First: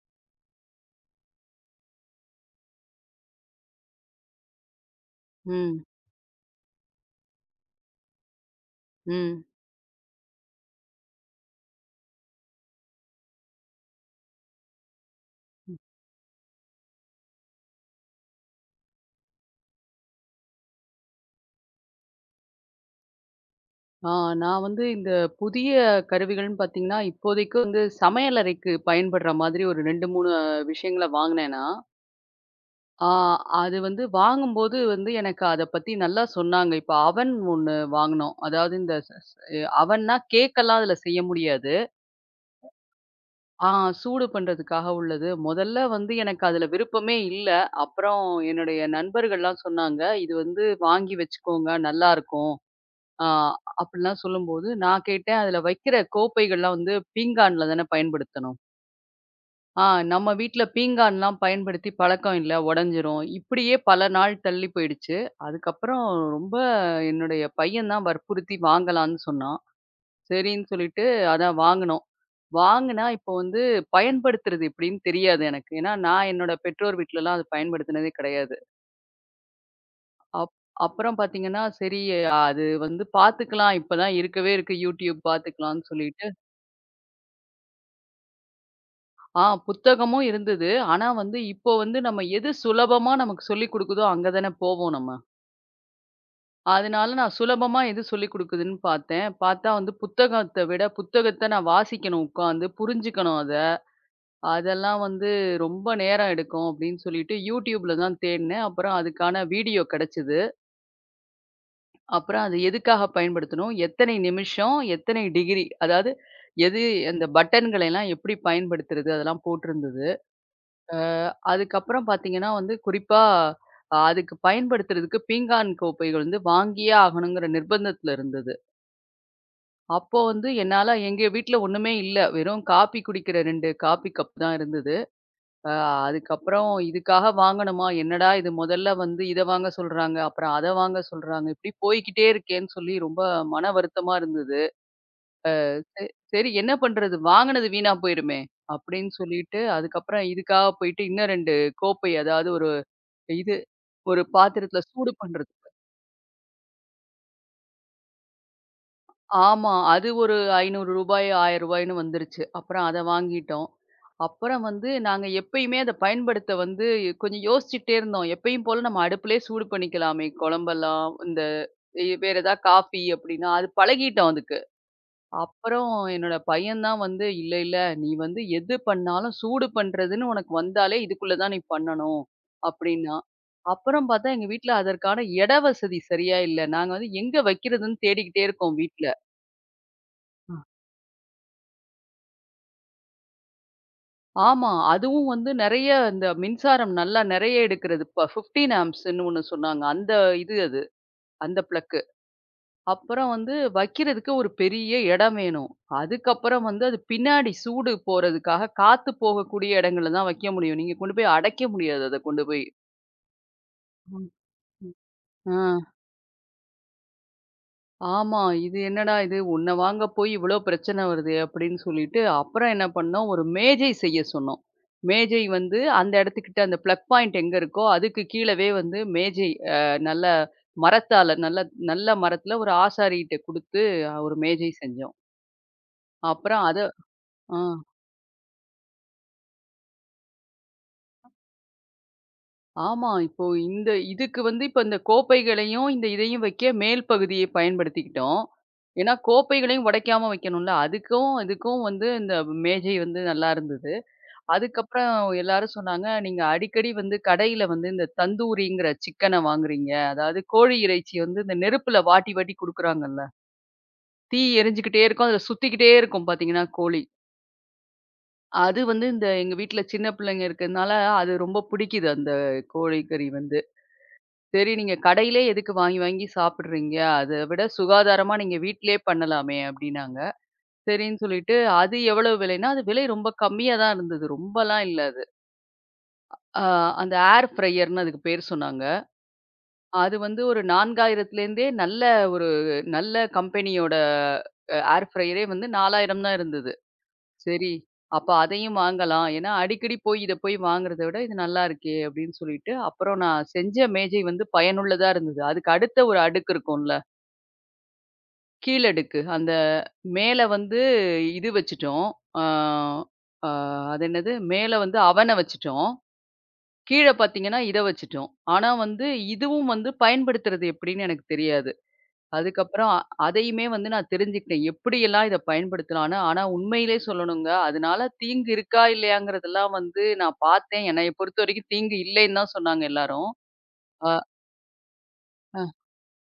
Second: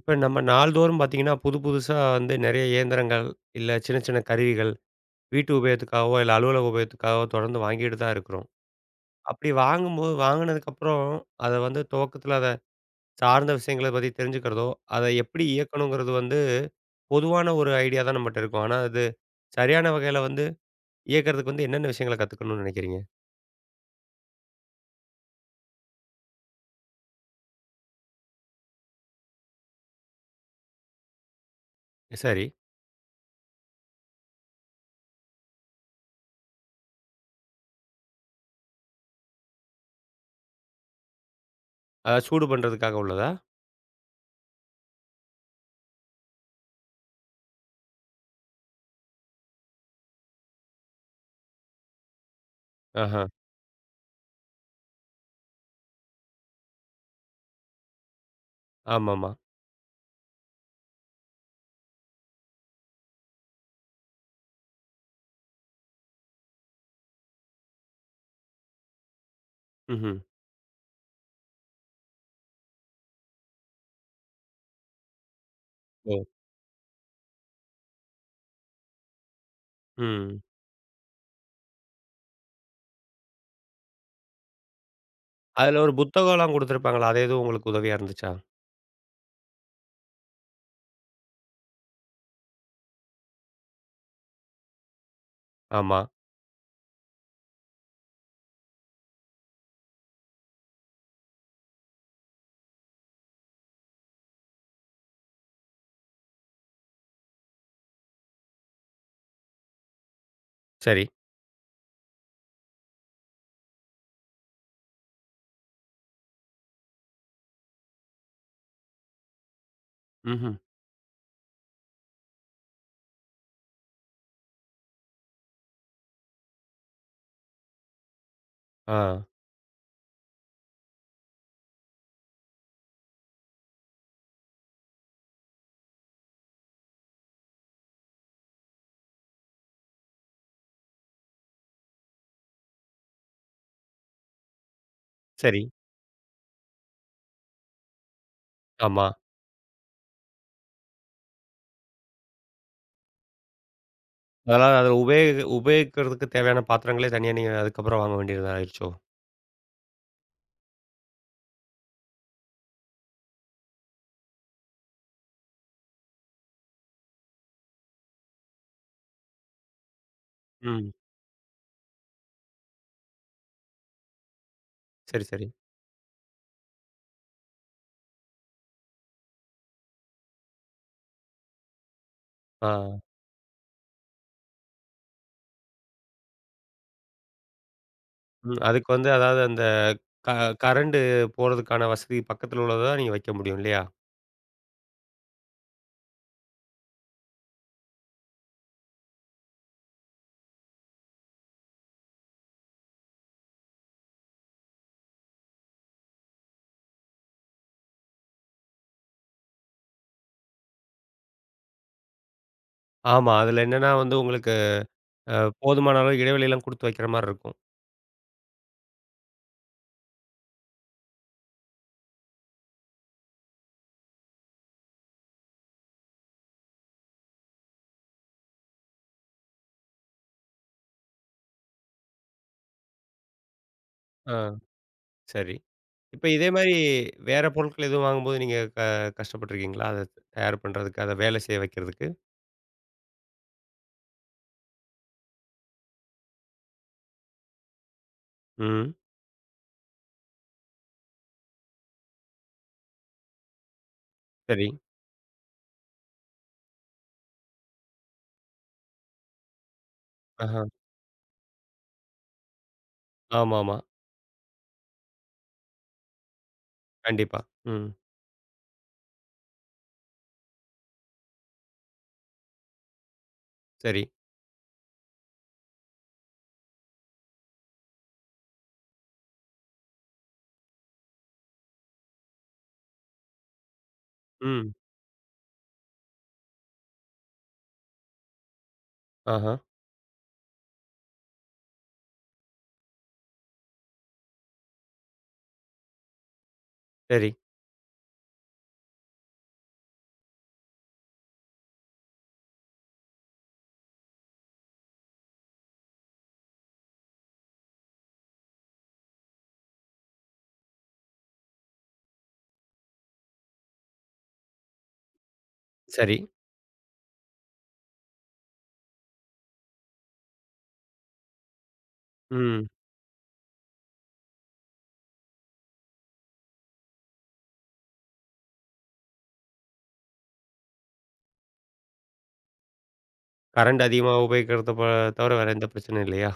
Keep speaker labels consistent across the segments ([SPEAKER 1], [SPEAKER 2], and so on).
[SPEAKER 1] இப்ப நம்ம நாள்தோறும் பார்த்தீங்கன்னா, புதுசா வந்து நெறைய இயந்திரங்கள், இல்ல சின்ன சின்ன கருவிகள், வீட்டு
[SPEAKER 2] ம்,
[SPEAKER 1] உபயோகத்துக்காகவோ, இல்ல அலுவலக உபயோகத்துக்காகவோ தொடர்ந்து வாங்கிட்டு தான் இருக்கிறோம்.
[SPEAKER 2] ம்.
[SPEAKER 1] அப்படி வாங்கும்போது வாங்குனதுக்கப்புறம், அத வந்து துவக்கத்துல அத சார்ந்த விஷயங்கள பத்தி தெரிஞ்சுக்கிறதோ, அத எப்படி இயக்கணுங்கிறது வந்து பொதுவான ஒரு ஐடியா தான் நம்மட்ட இருக்கும். ஆனா அது சரியான வகையில வந்து இயக்கறதுக்கு வந்து என்னென்ன விஷயங்கள கத்துக்கணும்னு நெனைக்கிறீங்க?
[SPEAKER 2] ஆ நான் வந்து இந்த புதிய கருவிகள்ன்னு பார்த்தீங்கன்னா, இப்போதைக்கு வந்து சமையலறைக்கு பயன்படுற மாதிரி ஒரு 2, 3 விஷயங்கள வாங்குனேன் நான்.
[SPEAKER 1] சரி.
[SPEAKER 2] ஆ அது வந்து வாங்கும்போது வந்து எனக்கு அத பத்தி நல்லா சொன்னாங்க. இப்ப அவன் ஒண்ணு வாங்குனோம். அதாவது இந்த ஸ் ஸ் அவன்னா கேக்கெல்லாம் அதுல செய்ய முடியாது.
[SPEAKER 1] அதாவது சூடு பண்றதுக்காக உள்ளதா?
[SPEAKER 2] ஆ சூடு பண்றதுக்காக உள்ளது. முதல்ல வந்து எனக்கு அதுல விருப்பமே இல்ல. அப்புறம் என்னுடைய நண்பர்கள்லாம் சொன்னாங்க, "இது வந்து வாங்கி வச்சுக்கோங்க, நல்லாருக்கும்."
[SPEAKER 1] ஆஹா.
[SPEAKER 2] ஆ அப்படிலாம் சொல்லும்போது, நான் கேட்டேன், "அதில வைக்கிற கோப்பைகள்லாம் வந்து பீங்கான்ல தானே பயன்படுத்தணும்.
[SPEAKER 1] ஆமாமா.
[SPEAKER 2] ஆ நம்ம வீட்ல பீங்கான்லாம் பயன்படுத்தி பழக்கம் இல்ல, உடைஞ்சிரும்." இப்படியே பல நாள் தள்ளி போயிடுச்சு. அதுக்கப்புறம் ரொம்ப என்னுடைய பையன் தான் வற்புறுத்தி வாங்கலான்னு சொன்னான்.
[SPEAKER 1] ம்ஹ்ம்.
[SPEAKER 2] சரின்னு சொல்லிட்டு அதான் வாங்குனோம். வாங்குனா இப்போ வந்து பயன்படுத்துறது எப்படின்னு தெரியாது எனக்கு. ஏன்னா,
[SPEAKER 1] ஓ!
[SPEAKER 2] நான் என்னோட பெற்றோர் வீட்லலாம் அது பயன்படுத்தினதே கிடையாது.
[SPEAKER 1] ம்.
[SPEAKER 2] அப் அப்புறம் பார்த்தீங்கன்னா, சரி அது வந்து பார்த்துக்கலாம். இப்பதான் இருக்கவே இருக்கு YouTube
[SPEAKER 1] அதுல
[SPEAKER 2] பார்த்துக்கலாம்ன்னு
[SPEAKER 1] ஒரு
[SPEAKER 2] சொல்லிட்டு,
[SPEAKER 1] புத்தகம்லாம் குடுத்துருப்பாங்கல்ல, அது எதுவும் உங்களுக்கு உதவியா இருந்துச்சா?
[SPEAKER 2] ஆ புத்தகமும் இருந்தது. ஆனா வந்து இப்போ வந்து நம்ம எது சுலபமா நமக்கு சொல்லிக் குடுக்குதோ அங்க தானே போவோம் நம்ம.
[SPEAKER 1] ஆமா.
[SPEAKER 2] அதனால நான் சுலபமா எது சொல்லிக் குடுக்குதுன்னு பார்த்தேன். பார்த்தா வந்து புத்தகத்த விட புத்தகத்த நான் வாசிக்கணும் உட்காந்து, புரிஞ்சுக்கணும் அத. அதெல்லாம் வந்து ரொம்ப நேரம் எடுக்கும் அப்படின்னு சொல்லிட்டு YouTubeல தான் தேடுனேன். அப்புறம் அதுக்கான வீடியோ கிடைச்சது.
[SPEAKER 1] சரி.
[SPEAKER 2] அப்புறம் அது எதுக்காக பயன்படுத்தணும்? எத்தனை நிமிஷம்? எத்தனை டிகிரி? அதாவது எது அந்த பட்டன்களை எல்லாம் எப்படி பயன்படுத்துறது? அதெல்லாம் போட்டிருந்தது.
[SPEAKER 1] ம்ஹ்ம்.
[SPEAKER 2] ஆ. அதுக்கப்புறம் பார்த்தீங்கன்னா வந்து குறிப்பா அதுக்கு பயன்படுத்துறதுக்கு பீங்கான் கோப்பைகள் வந்து வாங்கியே ஆகணுங்கிற நிர்பந்தத்துல இருந்தது.
[SPEAKER 1] ஆ.
[SPEAKER 2] அப்போ வந்து என்னால எங்க வீட்ல ஒண்ணுமே இல்ல. வெறும் காப்பி குடிக்கிற 2 காப்பி கப் தான் இருந்தது. அ அதுக்கப்புறம் இதுக்காக வாங்கணுமா? என்னடா இது முதல்ல வந்து இத வாங்க சொல்றாங்க. அப்புறம் அத வாங்க சொல்றாங்க. இப்படி போய்க்கிட்டே இருக்கேன்னு சொல்லி ரொம்ப மன வருத்தமா இருந்தது.
[SPEAKER 1] சரி.
[SPEAKER 2] ச சரி என்ன பண்றது? வாங்குனது வீணா போயிருமே!
[SPEAKER 1] ஆமா.
[SPEAKER 2] அப்படின்னு சொல்லிட்டு, அதுக்கப்புறம் இதுக்காக போயிட்டு இன்னும் 2 கோப்பை அதாவது இது ஒரு
[SPEAKER 1] அதனால
[SPEAKER 2] பாத்திரத்தில
[SPEAKER 1] அத
[SPEAKER 2] சூடு
[SPEAKER 1] உபயோகி
[SPEAKER 2] பண்றது.
[SPEAKER 1] உபயோகிக்கிறதுக்கு தேவையான பாத்திரங்களே தனியா நீங்க அதுக்கப்புறம் வாங்க வேண்டியதா ஆயிருச்சோ?
[SPEAKER 2] ஆமா. அது ஒரு ரூ. 500 ரூ. 1000ன்னு வந்துருச்சு. அப்புறம் அத வாங்கிட்டோம். அப்புறம் வந்து நாங்க எப்பயுமே அத பயன்படுத்த வந்து கொஞ்சம் யோசிச்சுட்டே இருந்தோம். எப்பயும் போல நம்ம அடுப்புலயே சூடு பண்ணிக்கலாமே!
[SPEAKER 1] ம்.
[SPEAKER 2] குழம்பெல்லாம் இந்த வேற ஏதாவது காஃபி அப்படின்னா, அது பழகிட்டோம் அதுக்கு.
[SPEAKER 1] சரி, சரி.
[SPEAKER 2] அப்புறம் என்னோட பையன் தான் வந்து, "இல்ல, இல்ல நீ வந்து எது பண்ணாலும் சூடு பண்றதுன்னு உனக்கு வந்தாலே இதுக்குள்ள தான் நீ பண்ணணும்"
[SPEAKER 1] ஆ.
[SPEAKER 2] அப்டின்னான். அப்புறம் பார்த்தா எங்க வீட்ல அதற்கான இட வசதி சரியா இல்ல. நாங்க வந்து எங்க வைக்கிறதுன்னு தேடிக்கிட்டே
[SPEAKER 1] ம்.
[SPEAKER 2] இருக்கோம்
[SPEAKER 1] அதுக்கு
[SPEAKER 2] வீட்ல.
[SPEAKER 1] வந்து அதாவது அந்த க
[SPEAKER 2] அ.
[SPEAKER 1] கரண்ட் போறதுக்கான வசதி பக்கத்துல உள்ளத தான் நீங்க வைக்க முடியும் இல்லையா?
[SPEAKER 2] ஆமா. அதுவும் வந்து நெறைய இந்த மின்சாரம் நல்லா நெறைய எடுக்கிறது. இப்ப 15 ஆம்ப்ஸ்ன்னு ஒண்ணு சொன்னாங்க. அந்த இது அது. அந்த ப்ளக்கு. அப்புறம் வந்து வைக்கிறதுக்கு ஒரு பெரிய இடம் வேணும். அதுக்கப்புறம் வந்து அது பின்னாடி சூடு போறதுக்காக காத்து போகக்கூடிய இடங்கள்ல தான் வைக்க முடியும். நீங்க கொண்டு போய் அடைக்க முடியாது அத கொண்டு போய்.
[SPEAKER 1] ஆமா. அதுல என்னன்னா வந்து
[SPEAKER 2] ம்,
[SPEAKER 1] உங்களுக்கு
[SPEAKER 2] ம்.
[SPEAKER 1] அ
[SPEAKER 2] ஆ,
[SPEAKER 1] போதுமான அளவு இடைவெளிலாம் குடுத்து வைக்கிற மாரி இருக்கும்.
[SPEAKER 2] ஆமா. இது என்னடா இது! உன்ன வாங்க போய் இவ்ளோ பிரச்சனை வருதே! அப்படின்னு சொல்லிட்டு, அப்புறம் என்ன பண்ணோம், ஒரு மேஜை செய்ய சொன்னோம். மேஜை வந்து அந்த இடத்துக்கிட்ட அந்த பிளக் பாயிண்ட் எங்க இருக்கோ, அதுக்கு கீழவே வந்து மேஜை அ நல்ல மரத்தால நல்ல நல்ல மரத்துல ஒரு ஆசாரிகிட்ட குடுத்து,
[SPEAKER 1] ஆ
[SPEAKER 2] ஒரு மேஜை செஞ்சோம்.
[SPEAKER 1] சரி. இப்ப இதே
[SPEAKER 2] அப்புறம்
[SPEAKER 1] மாரி
[SPEAKER 2] அத
[SPEAKER 1] வேற
[SPEAKER 2] ஆ.
[SPEAKER 1] பொருட்கள் எதுவும் வாங்கும்போது நீங்க கஷ்டப்பட்டுருக்கீங்களா? அத தயார் பண்றதுக்கு, அத வேலை செய்ய வைக்கிறதுக்கு?
[SPEAKER 2] ஆமா. இப்போ இந்த இதுக்கு வந்து இப்ப இந்த கோப்பைகளையும், இந்த இதையும் வைக்க மேல் பகுதியை பயன்படுத்திக்கிட்டோம்.
[SPEAKER 1] ம்.
[SPEAKER 2] ஏன்னா, கோப்பைகளையும் உடைக்காம வைக்கணும்ல. அதுக்கும், இதுக்கும் வந்து இந்த மேஜை வந்து நல்லா இருந்தது.
[SPEAKER 1] சரி.
[SPEAKER 2] அதுக்கப்புறம் எல்லாரும் சொன்னாங்க, "நீங்க அடிக்கடி வந்து கடையில வந்து இந்த தந்தூரிங்கிற சிக்கன வாங்குறீங்க. அதாவது
[SPEAKER 1] ஆஹா.
[SPEAKER 2] கோழி இறைச்சி வந்து இந்த நெருப்புல வாட்டி வாட்டி குடுக்குறாங்கல்ல.
[SPEAKER 1] ஆமாமா.
[SPEAKER 2] தீ எரிஞ்சுகிட்டே இருக்கும். அதுல சுத்திக்கிட்டே இருக்கும் பார்த்தீங்கன்னா, கோழி.
[SPEAKER 1] கண்டிப்பா. ம்.
[SPEAKER 2] அது வந்து இந்த எங்க வீட்ல சின்ன பிள்ளைங்க இருக்கிறதுனால, அது ரொம்ப பிடிக்குது அந்த கோழிக்கறி வந்து.
[SPEAKER 1] சரி.
[SPEAKER 2] சரி நீங்க கடையிலே எதுக்கு வாங்கி வாங்கி சாப்பிடுறீங்க? அத விட சுகாதாரமா நீங்க வீட்டிலேயே பண்ணலாமே அப்டின்னாங்க. சரின்னு சொல்லிட்டு அது எவ்வளவு விலைன்னா, அது விலை ரொம்ப கம்மியா தான் இருந்தது.
[SPEAKER 1] ம்.
[SPEAKER 2] ரொம்பலாம் இல்ல அது. ஆ அந்த ஏர் ஃப்ரையர்ன்னு அதுக்கு பேர் சொன்னாங்க.
[SPEAKER 1] ஆஹா.
[SPEAKER 2] அது வந்து ஒரு 4000லேருந்தே நல்ல ஒரு நல்ல கம்பெனியோட ஏர் ஃப்ரையரே வந்து 4000 தான் இருந்தது.
[SPEAKER 1] சரி,
[SPEAKER 2] சரி, அப்ப அதையும் வாங்கலாம். ஏன்னா, அடிக்கடி போய் இத போய் வாங்குறத விட இது நல்லா இருக்கே! அப்டின்னு சொல்லிட்டு, அப்புறம் நான் செஞ்ச மேஜை வந்து பயனுள்ளதா இருந்தது. அதுக்கு அடுத்த ஒரு அடுக்கு இருக்கும்ல. கீழடுக்கு. அந்த மேல வந்து இது வச்சுட்டோம். ஆ ஆ அது என்னது? மேல வந்து அவன வச்சுட்டோம்.
[SPEAKER 1] சரி.
[SPEAKER 2] கீழ பார்த்தீங்கன்னா, இத வச்சுட்டோம். ஆனா வந்து இதுவும் வந்து பயன்படுத்துறது எப்படின்னு எனக்கு தெரியாது.
[SPEAKER 1] ம்.
[SPEAKER 2] அதுக்கப்புறம் அதையுமே வந்து நான் தெரிஞ்சுக்கிட்டேன். எப்படியெல்லாம் இத பயன்படுத்தலான்னு. ஆனா உண்மையிலே சொல்லணுங்க, அதனால தீங்கு இருக்கா? இல்லையாங்கிறதெல்லாம் வந்து நான் பார்த்தேன். என்னைய பொறுத்தவரைக்கும் தீங்கு இல்லைன்னு தான் சொன்னாங்க எல்லாரும்.
[SPEAKER 1] கரண்ட்
[SPEAKER 2] அ.
[SPEAKER 1] அதிகமா உபயோகிக்கிறத ப தவிர வேற எந்த பிரச்சனையும் இல்லையா?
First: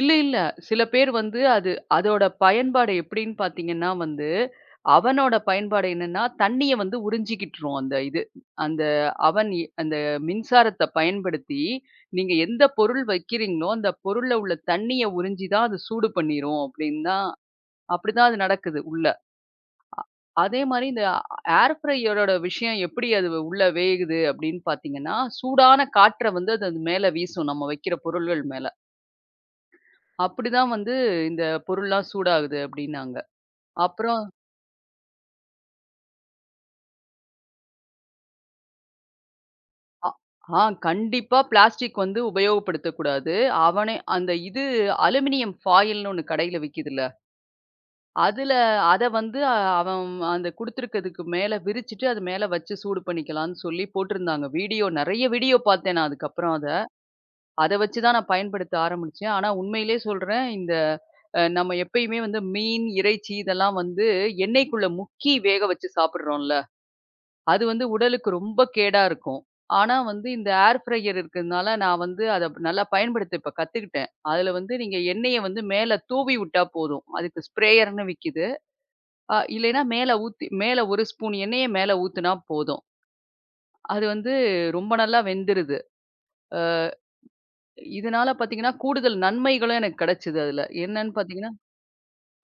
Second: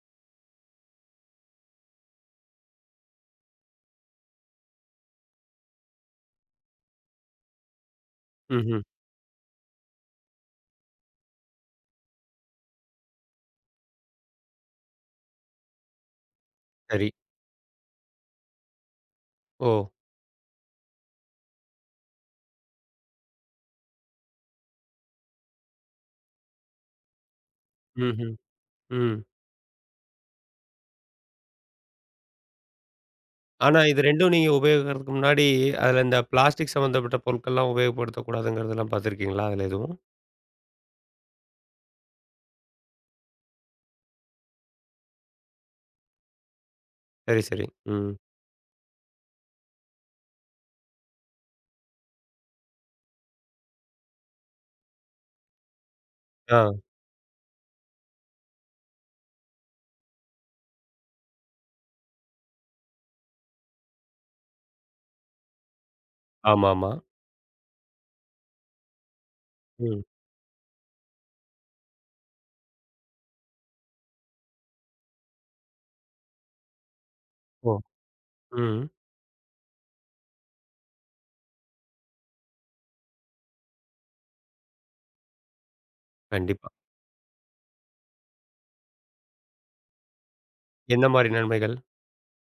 [SPEAKER 2] இல்ல, இல்ல. சில பேர் வந்து அது அதோட பயன்பாடு எப்படின்னு பார்த்தீங்கன்னா வந்து, அவனோட பயன்பாடு என்னன்னா, தண்ணீய வந்து உறிஞ்சிக்கிட்டுரும் அந்த இது.
[SPEAKER 1] ம்ஹ்ம்.
[SPEAKER 2] அந்த அவன் அந்த மின்சாரத்த பயன்படுத்தி, நீங்க எந்த பொருள் வைக்கிறீங்களோ, அந்த பொருள்ல உள்ள தண்ணீய உறிஞ்சி தான் அது சூடு பண்ணிரும் அப்படின்னு
[SPEAKER 1] சரி.
[SPEAKER 2] தான் அப்படிதான் அது நடக்குது உள்ள.
[SPEAKER 1] ஓ!
[SPEAKER 2] அதே மாரி இந்த ஏர் ஃப்ரையரோட விஷயம் எப்படி அது உள்ள வேகுது அப்படின்னு பார்த்தீங்கன்னா, சூடான காற்ற வந்து அது அது மேல வீசும் நம்ம வைக்கிற
[SPEAKER 1] ம்ஹ்ம்.
[SPEAKER 2] பொருள்கள் மேல.
[SPEAKER 1] ம்.
[SPEAKER 2] அப்படிதான் வந்து இந்த பொருள்லாம் சூடாகுது அப்படின்னாங்க.
[SPEAKER 1] ஆனா இது
[SPEAKER 2] அப்புறம்
[SPEAKER 1] 2ம் நீங்க உபயோகிக்கிறதுக்கு முன்னாடி, அதுல இந்த பிளாஸ்டிக் சம்மந்தப்பட்ட பொருட்கள்லாம் உபயோகப்படுத்தக்கூடாதுங்கிறதெல்லாம் பார்த்துருக்கீங்களா? அதுல எதுவும்?
[SPEAKER 2] அ ஆ கண்டிப்பா பிளாஸ்டிக் வந்து உபயோகப்படுத்தக்கூடாது. அவனே அந்த இது அலுமினியம் ஃபாயில்னு ஒண்ணு கடையில விக்குதுல்ல.
[SPEAKER 1] சரி, சரி. ம்.
[SPEAKER 2] அதுல அத வந்து அவன் அந்த குடுத்துருக்கிறதுக்கு மேல விரிச்சுட்டு அது மேல வச்சு சூடு பண்ணிக்கலான்னு சொல்லி போட்டிருந்தாங்க. வீடியோ நெறைய வீடியோ பார்த்தேன் நான் அதுக்கப்புறம் அத.
[SPEAKER 1] ஆ.
[SPEAKER 2] அத வச்சு தான் நான் பயன்படுத்த ஆரம்பிச்சேன். ஆனா உண்மையிலே சொல்றேன் இந்த நம்ம எப்பயுமே வந்து மீன், இறைச்சி இதெல்லாம் வந்து எண்ணெய்க்குள்ள முக்கி வேக வச்சு சாப்பிடுறோம்ல.
[SPEAKER 1] ஆமாமா.
[SPEAKER 2] அது வந்து உடலுக்கு ரொம்ப கேடா இருக்கும். ஆனா
[SPEAKER 1] ம்.
[SPEAKER 2] வந்து இந்த ஏர் ஃப்ரையர் இருக்கிறதுனால, நான் வந்து அத நல்லா பயன்படுத்த இப்ப கத்துக்கிட்டேன். அதுல வந்து நீங்க எண்ணெய வந்து மேல தூவி விட்டா போதும். அதுக்கு
[SPEAKER 1] ஓ!
[SPEAKER 2] ஸ்ப்ரேயர்ன்னு விக்குது.
[SPEAKER 1] ம்.
[SPEAKER 2] இல்லைன்னா மேல ஊத்தி மேல 1 ஸ்பூன் எண்ணெய மேல ஊத்துனா போதும். அது வந்து ரொம்ப நல்லா வெந்துருது. அ
[SPEAKER 1] கண்டிப்பா.
[SPEAKER 2] இதனால பார்த்தீங்கன்னா, கூடுதல் நன்மைகளும் எனக்கு கிடைச்சது அதுல.
[SPEAKER 1] எந்த
[SPEAKER 2] என்னன்னு
[SPEAKER 1] மாரி
[SPEAKER 2] பார்த்தீங்கன்னா,
[SPEAKER 1] நன்மைகள்?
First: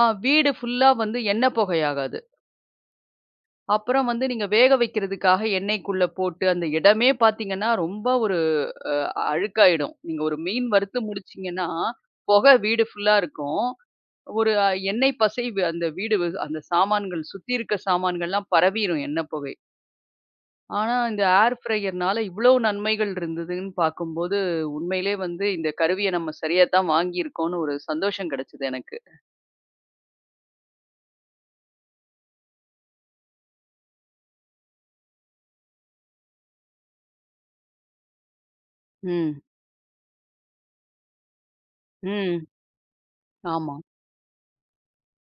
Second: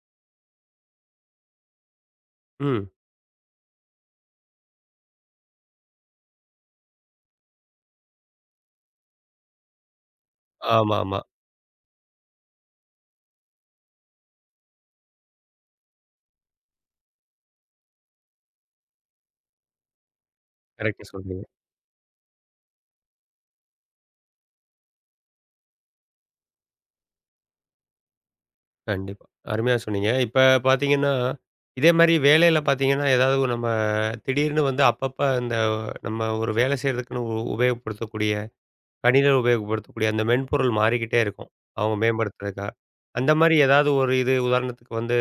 [SPEAKER 2] வீடு ஃபுல்லா வந்து எண்ணெய் புகையாகாது.
[SPEAKER 1] ம்.
[SPEAKER 2] அப்புறம் வந்து நீங்க வேக வைக்கிறதுக்காக எண்ணெய்க்குள்ள போட்டு, அந்த இடமே பார்த்தீங்கன்னா, ரொம்ப ஒரு அ அழுக்காயிடும். நீங்க ஒரு மீன் வறுத்து
[SPEAKER 1] ஆமாமா.
[SPEAKER 2] முடிச்சீங்கன்னா, புகை வீடு ஃபுல்லா இருக்கும். ஒரு எண்ணெய் பசை அந்த வீடு அந்த சாமான்கள் சுத்தி இருக்க சாமான்கள்லாம் பரவிரும் எண்ணெய் புகை. ஆனா,
[SPEAKER 1] கரெக்ட்டா
[SPEAKER 2] இந்த
[SPEAKER 1] சொல்றீங்க.
[SPEAKER 2] ஏர் ஃப்ரையர்னால இவ்ளோ நன்மைகள் இருந்ததுன்னு பார்க்கும்போது, உண்மையிலே வந்து இந்த கருவிய நம்ம சரியா தான் வாங்கியிருக்கோம்னு ஒரு சந்தோஷம் கிடைச்சது எனக்கு.
[SPEAKER 1] கண்டிப்பா. அருமையா சொன்னீங்க. இப்ப பார்த்தீங்கன்னா, இதே மாரி வேலையில பார்த்தீங்கன்னா, ஏதாவது ஒரு நம்ம திடீர்னு வந்து அப்பப்ப இந்த நம்ம ஒரு வேலை செய்றதுக்குன்னு உபயோகப்படுத்தக்கூடிய, கணினியில
[SPEAKER 2] ம்,
[SPEAKER 1] உபயோகப்படுத்தக்கூடிய அந்த மென்பொருள் மாறிக்கிட்டே இருக்கும். அவங்க
[SPEAKER 2] ம்.
[SPEAKER 1] மேம்படுத்துறதுக்கா. அந்த மாரி
[SPEAKER 2] ஆமா.
[SPEAKER 1] ஏதாவது ஒரு இது உதாரணத்துக்கு வந்து,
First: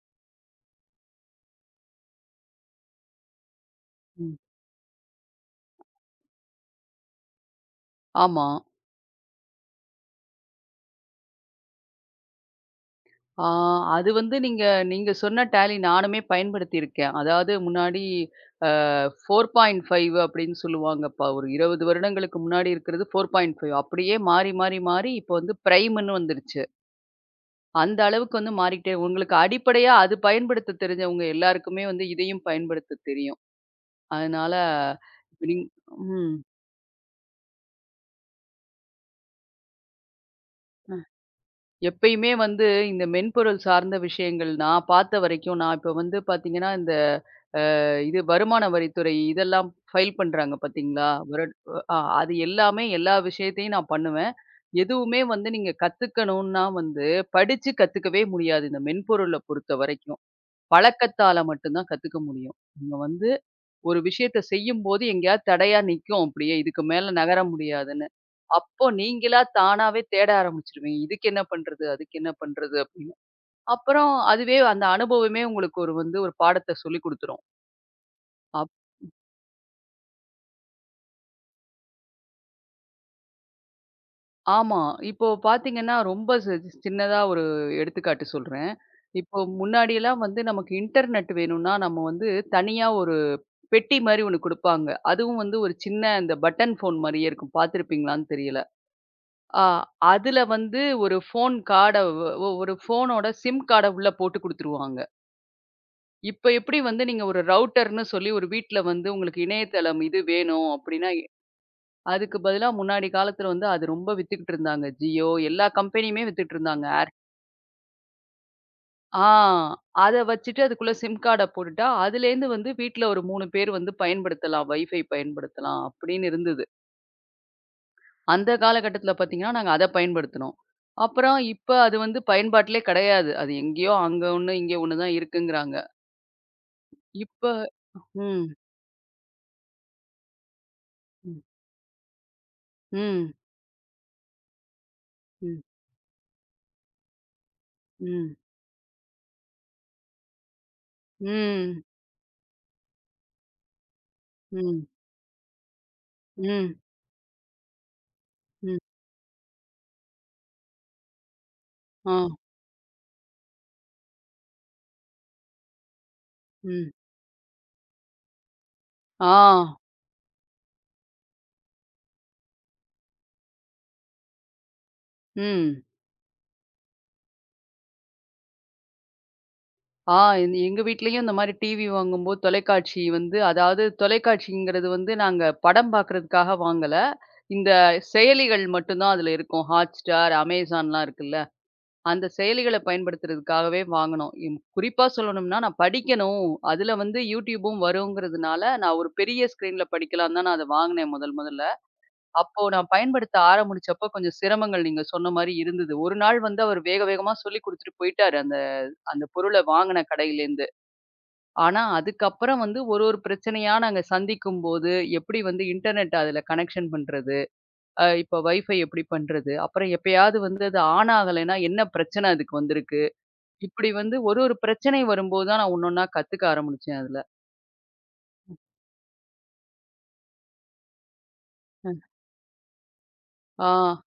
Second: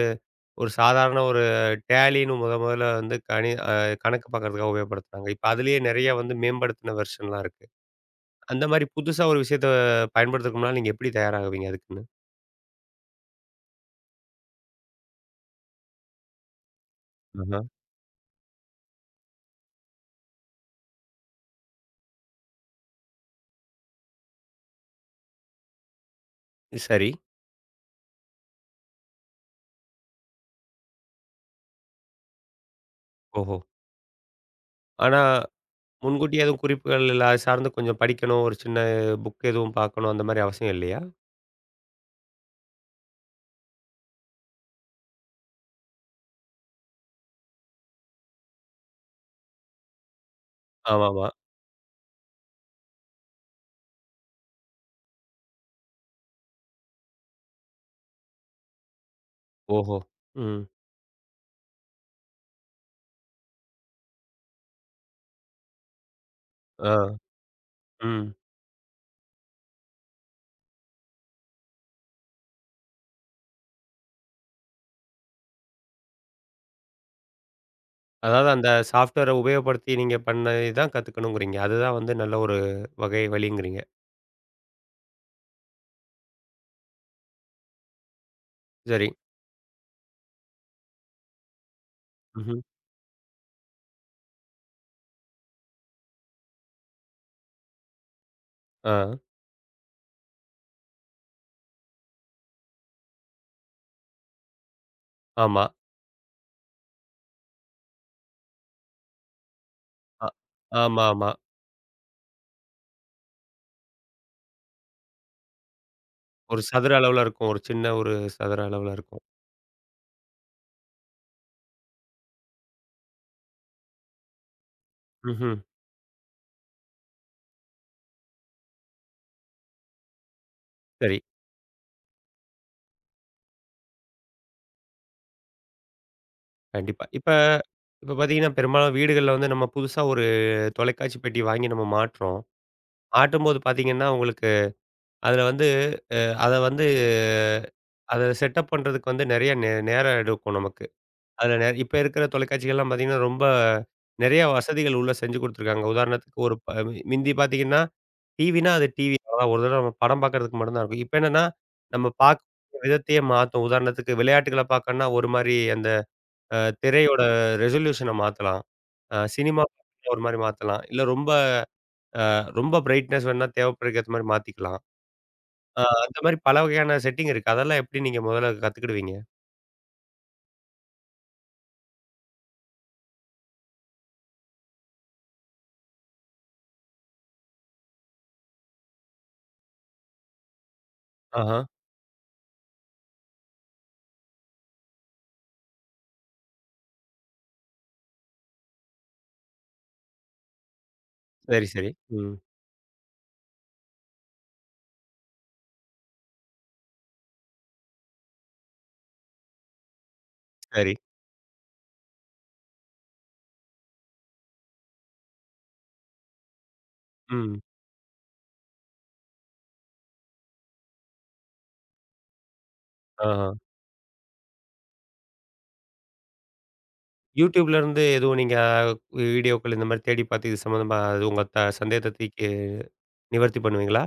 [SPEAKER 1] ஒரு சாதாரண ஒரு டேலின்னு முதல்ல வந்து கணி அ கணக்கு
[SPEAKER 2] ம்.
[SPEAKER 1] பார்க்கறதுக்காக உபயோகப்படுத்துனாங்க. இப்ப அதிலேயே நெறைய வந்து மேம்படுத்தின வெர்ஷன்லாம் இருக்கு.
[SPEAKER 2] ஆமா.
[SPEAKER 1] அந்த மாரி புதுசா ஒரு விஷயத்த பயன்படுத்துறதுக்கு முன்னால நீங்க எப்படி தயாராகுவீங்க அதுக்குன்னு?
[SPEAKER 2] ஆ அது வந்து நீங்க நீங்க சொன்ன டேலி நானுமே பயன்படுத்தியிருக்கேன். அதாவது
[SPEAKER 1] ஆஹ.
[SPEAKER 2] முன்னாடி அ 4.5 அப்படின்னு சொல்லுவாங்கப்பா. ஒரு 20 வருடங்களுக்கு முன்னாடி இருக்கிறது 4.5 அப்படியே மாறி, மாறி, மாறி இப்போ வந்து பிரைம்ன்னு வந்துருச்சு.
[SPEAKER 1] சரி.
[SPEAKER 2] அந்த அளவுக்கு வந்து மாறிக்கிட்டே உங்களுக்கு அடிப்படையா அது பயன்படுத்த தெரிஞ்சவங்க எல்லாருக்குமே வந்து இதையும் பயன்படுத்த தெரியும்.
[SPEAKER 1] ஓஹோ!
[SPEAKER 2] அதனால
[SPEAKER 1] ஆனா
[SPEAKER 2] இப்ப ம்.
[SPEAKER 1] முன்கூட்டியே எதுவும் குறிப்புகள் இல்ல. அது சார்ந்து கொஞ்சம் படிக்கணும். ஒரு சின்ன புக் எதுவும் பார்க்கணும் அந்த மாரி அவசியம்
[SPEAKER 2] அ
[SPEAKER 1] இல்லையா?
[SPEAKER 2] எப்பயுமே வந்து இந்த மென்பொருள் சார்ந்த விஷயங்கள் நான் பார்த்த வரைக்கும் நான் இப்ப வந்து பார்த்தீங்கன்னா, இந்த இது வருமான வரித்துறை இதெல்லாம் ஃபைல் பண்றாங்க பார்த்தீங்களா?
[SPEAKER 1] ஆமாமா.
[SPEAKER 2] வருட அ அது எல்லாமே எல்லா விஷயத்தையும் நான் பண்ணுவேன். எதுவுமே வந்து நீங்க கத்துக்கணும்னா வந்து, படிச்சு கத்துக்கவே முடியாது. இந்த மென்பொருள
[SPEAKER 1] ஓஹோ!
[SPEAKER 2] பொறுத்தவரைக்கும்.
[SPEAKER 1] ம்.
[SPEAKER 2] பழக்கத்தால மட்டும் தான் கத்துக்க முடியும். நீங்க வந்து ஒரு விஷயத்த செய்யும்போது எங்கேயாவது தடையா நிக்கும் அப்படியே. இதுக்கு
[SPEAKER 1] ஆ.
[SPEAKER 2] மேல நகர முடியாதுன்னு.
[SPEAKER 1] ம்.
[SPEAKER 2] அப்போ நீங்களா தானாவே தேட ஆரம்பிச்சுருவீங்க. இதுக்கு என்ன பண்றது? அதுக்கு என்ன பண்றது? அப்படின்னு. அப்புறம் அதுவே அந்த அனுபவமே உங்களுக்கு ஒரு வந்து ஒரு பாடத்த சொல்லிக் குடுத்துரும்.
[SPEAKER 1] அதாவது அந்த சாஃப்ட்வேர உபயோகப்படுத்தி நீங்க பண்ணது தான் கத்துக்கணுங்கிறீங்க. அதுதான் வந்து நல்ல ஒரு வகை வழிங்கிறீங்க.
[SPEAKER 2] ஆமா. இப்போ பார்த்தீங்கன்னா, ரொம்ப சின்னதா ஒரு எடுத்துக்காட்டு சொல்றேன்.
[SPEAKER 1] சரி.
[SPEAKER 2] இப்போ முன்னாடிலாம் வந்து நமக்கு இன்டர்நெட் வேணும்னா, நம்ம வந்து
[SPEAKER 1] ம்ஹ்ம்.
[SPEAKER 2] தனியா ஒரு பெட்டி மாரி ஒண்ணு குடுப்பாங்க. அதுவும் வந்து ஒரு சின்ன இந்த பட்டன் ஃபோன் மாரியே இருக்கும். பார்த்துருப்பீங்களான்னு தெரியல.
[SPEAKER 1] ஆ.
[SPEAKER 2] ஆ அதுல வந்து ஒரு ஃபோனோட சிம் கார்ட உள்ள போட்டு குடுத்துருவாங்க.
[SPEAKER 1] ஆமா.
[SPEAKER 2] இப்ப எப்படி வந்து நீங்க ஒரு ரவுட்டர்ன்னு சொல்லி ஒரு வீட்ல வந்து உங்களுக்கு இணையதளம் இது
[SPEAKER 1] அ.
[SPEAKER 2] வேணும் அப்படின்னா
[SPEAKER 1] ஆமாமா.
[SPEAKER 2] அதுக்கு பதிலா முன்னாடி காலத்துல வந்து அது ரொம்ப வித்துக்கிட்டு இருந்தாங்க. ஜியோ எல்லா கம்பெனியுமே வித்துட்டு
[SPEAKER 1] ஒரு
[SPEAKER 2] இருந்தாங்க.
[SPEAKER 1] சதுர அளவுல இருக்கும். ஒரு சின்ன ஒரு சதுர அளவுல இருக்கும்.
[SPEAKER 2] ஆ அத வச்சுட்டு அதுக்குள்ள சிம் கார்ட போட்டுட்டா, அதுலேருந்து வந்து வீட்ல ஒரு 3 பேர் வந்து பயன்படுத்தலாம். வைஃபை
[SPEAKER 1] ம்ஹ்ம்.
[SPEAKER 2] பயன்படுத்தலாம் அப்படின்னு இருந்தது. அந்த காலகட்டத்துல பார்த்தீங்கன்னா, நாங்க அத பயன்படுத்தினோம்.
[SPEAKER 1] சரி.
[SPEAKER 2] அப்புறம் இப்ப அது வந்து பயன்பாட்டிலே கிடையாது. அது எங்கேயோ அங்க ஒண்ணு, இங்க ஒண்ணு தான் இருக்குங்கிறாங்க.
[SPEAKER 1] கண்டிப்பா. இப்ப
[SPEAKER 2] இப்ப
[SPEAKER 1] இப்ப
[SPEAKER 2] ம்,
[SPEAKER 1] பார்த்தீங்கன்னா, பெரும்பாலும் வீடுகள்ல வந்து நம்ம புதுசா ஒரு தொலைக்காட்சி பெட்டி
[SPEAKER 2] ம்,
[SPEAKER 1] வாங்கி நம்ம மாட்டுறோம்.
[SPEAKER 2] ம்,
[SPEAKER 1] மாட்டும்போது பார்த்தீங்கன்னா, உங்களுக்கு அதுல
[SPEAKER 2] ம்,
[SPEAKER 1] வந்து அத வந்து அத
[SPEAKER 2] ம்,
[SPEAKER 1] செட்டப் பண்றதுக்கு வந்து நெறைய நேரம் எடுக்கும் நமக்கு. அதுல
[SPEAKER 2] ம்,
[SPEAKER 1] இப்ப இருக்கிற தொலைக்காட்சிகள்லாம் பார்த்தீங்கன்னா, ரொம்ப நெறைய
[SPEAKER 2] ம்,
[SPEAKER 1] வசதிகள் உள்ள செஞ்சு குடுத்துருக்காங்க. உதாரணத்துக்கு ஒரு
[SPEAKER 2] ம்,
[SPEAKER 1] மிந்தி பார்த்தீங்கன்னா, டிவினா
[SPEAKER 2] ம்,
[SPEAKER 1] அது டிவி அவ்வளோதான். ஒரு தடவ நம்ம படம் பார்க்கறதுக்கு மட்டும் தான் இருக்கும். இப்ப என்னன்னா, நம்ம
[SPEAKER 2] ஆ,
[SPEAKER 1] பார்க்கக்கூடிய விதத்தையே மாத்தும். உதாரணத்துக்கு விளையாட்டுகள பார்க்கணும்னா ஒரு மாரி அந்த அ
[SPEAKER 2] ம்,
[SPEAKER 1] திரையோட ரெசல்யூஷன மாத்தலாம்.
[SPEAKER 2] ஆ,
[SPEAKER 1] சினிமா ஒரு மாரி மாத்தலாம். இல்ல ரொம்ப அ ரொம்ப பிரைட்னஸ் வேணும்னா தேவைப்படுறதுக்கு ஏத்த மாரி மாத்திக்கலாம்.
[SPEAKER 2] ம்.
[SPEAKER 1] ஆ அந்த மாரி பல வகையான செட்டிங் இருக்கு. அதெல்லாம் எப்படி நீங்க முதல்ல கத்துக்கிடுவீங்க?
[SPEAKER 2] ஆ இந்த எங்க வீட்லயும் இந்த மாரி டிவி வாங்கும்போது தொலைக்காட்சி வந்து அதாவது தொலைக்காட்சிங்கிறது வந்து நாங்க படம் பார்க்கறதுக்காக வாங்கல. இந்த செயலிகள் மட்டும் தான் அதுல இருக்கும். Hotstar, Amazonலாம் இருக்குல்ல.
[SPEAKER 1] ஆஹா.
[SPEAKER 2] அந்த செயலிகள பயன்படுத்துறதுக்காகவே வாங்குனோம். இம் குறிப்பா சொல்லணும்னா நான் படிக்கணும். அதுல வந்து YouTubeம் வருங்கிறதுனால, நான் ஒரு பெரிய ஸ்க்ரீன்ல படிக்கலாம் தான் நான் அத வாங்குனேன் முதல் முதல்ல.
[SPEAKER 1] சரி, சரி. ம்.
[SPEAKER 2] அப்போ நான் பயன்படுத்த ஆரம்பிச்சப்போ கொஞ்சம் சிரமங்கள் நீங்க சொன்ன மாரி இருந்தது. ஒரு நாள் வந்து அவர் வேக வேகமா சொல்லிக் குடுத்துட்டு போயிட்டாரு அந்த அந்த பொருள வாங்குன கடையிலேந்து.
[SPEAKER 1] சரி.
[SPEAKER 2] ஆனா, அதுக்கப்புறம் வந்து ஒரு ஒரு பிரச்சனையா நாங்க சந்திக்கும்போது, எப்படி வந்து இன்டர்நெட் அதுல கனெக்ஷன் பண்றது?
[SPEAKER 1] ம்.
[SPEAKER 2] இப்ப வைஃபை எப்படி பண்றது? அப்புறம் எப்பயாவது வந்து அது ஆன் ஆகலைன்னா, என்ன பிரச்சனை அதுக்கு வந்திருக்கு?
[SPEAKER 1] ஆஹா.
[SPEAKER 2] இப்படி வந்து ஒரு ஒரு பிரச்சனை வரும்போது தான் நான் ஒண்ணொன்னா கத்துக்க ஆரம்பிச்சேன் அதுல.
[SPEAKER 1] YouTubeல இருந்து எதுவும் நீங்க வீடியோக்கள் இந்த மாரி தேடி பார்த்து இது சம்மந்தமா அது உங்க
[SPEAKER 2] ம்.
[SPEAKER 1] சந்தேகத்த தீர்க்க நிவர்த்தி
[SPEAKER 2] ஆ
[SPEAKER 1] பண்ணுவீங்களா?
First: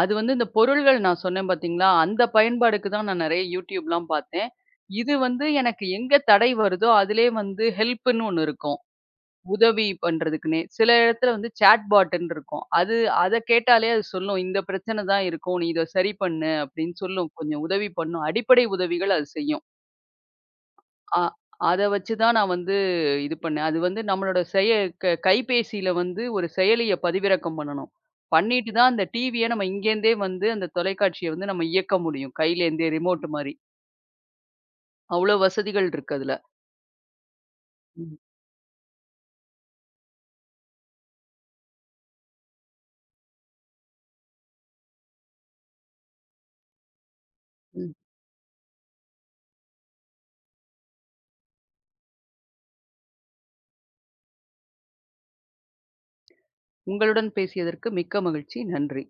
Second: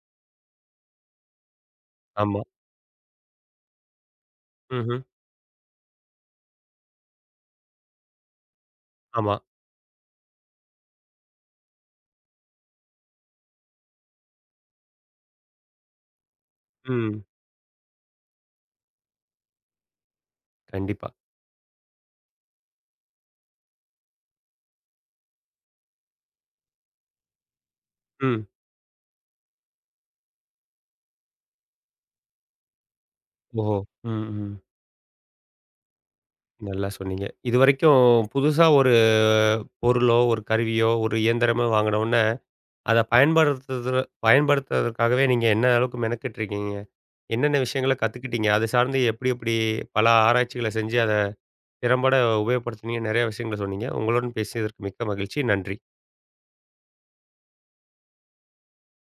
[SPEAKER 2] அது வந்து இந்த பொருள்கள் நான் சொன்னேன் பார்த்தீங்களா? அந்த
[SPEAKER 1] ஆமா.
[SPEAKER 2] பயன்பாடுக்கு தான் நான் நெறைய YouTubeலாம் பார்த்தேன்.
[SPEAKER 1] ம்ஹ்ம்.
[SPEAKER 2] இது வந்து எனக்கு எங்க தடை வருதோ, அதிலயே வந்து ஹெல்ப்ன்னு ஒண்ணு இருக்கும்.
[SPEAKER 1] ஆமா.
[SPEAKER 2] உதவி பண்றதுக்குன்னே. சில இடத்துல வந்து சேட் பாட்டுன்னு இருக்கும். அது அத கேட்டாலே அது சொல்லும். இந்த பிரச்சனை தான் இருக்கும். நீ இத சரி பண்ணு அப்படின்னு
[SPEAKER 1] ம்.
[SPEAKER 2] சொல்லும். கொஞ்சம் உதவி பண்ணும். அடிப்படை உதவிகள் அது செய்யும்.
[SPEAKER 1] கண்டிப்பா.
[SPEAKER 2] அ அத வச்சு தான் நான் வந்து இது பண்ணேன். அது வந்து நம்மளோட செய க கைபேசியில வந்து ஒரு செயலிய பதிவிறக்கம் பண்ணணும்.
[SPEAKER 1] ம்.
[SPEAKER 2] பண்ணிட்டு தான் அந்த டிவிய நம்ம இங்கேருந்தே வந்து அந்த தொலைக்காட்சிய வந்து நம்ம இயக்க முடியும். கையிலேருந்தே ரிமோட் மாரி.
[SPEAKER 1] ஓஹோ! ம், ம்.
[SPEAKER 2] அவ்வளோ வசதிகள் இருக்கு அதுல.
[SPEAKER 1] நல்லா சொன்னீங்க. இதுவரைக்கும்
[SPEAKER 2] ம்,
[SPEAKER 1] புதுசா ஒரு பொருளோ, ஒரு கருவியோ, ஒரு இயந்திரமோ வாங்கினோன அத பயன்படுத்துறதற்காகவே நீங்க என்ன அளவுக்கு மெனக்கிட்டுருக்கீங்க? என்னென்ன
[SPEAKER 2] ம்.
[SPEAKER 1] விஷயங்கள கத்துக்கிட்டீங்க? அது சார்ந்து எப்படி எப்படி பல ஆராய்ச்சிகள செஞ்சு அத திறம்பட உபயோகப்படுத்துனீங்கன்னு நெறைய விஷயங்கள சொன்னீங்க. உங்களுடன் பேசியதற்கு மிக்க மகிழ்ச்சி. நன்றி.
[SPEAKER 2] உங்களுடன் பேசியதற்கு மிக்க மகிழ்ச்சி. நன்றி.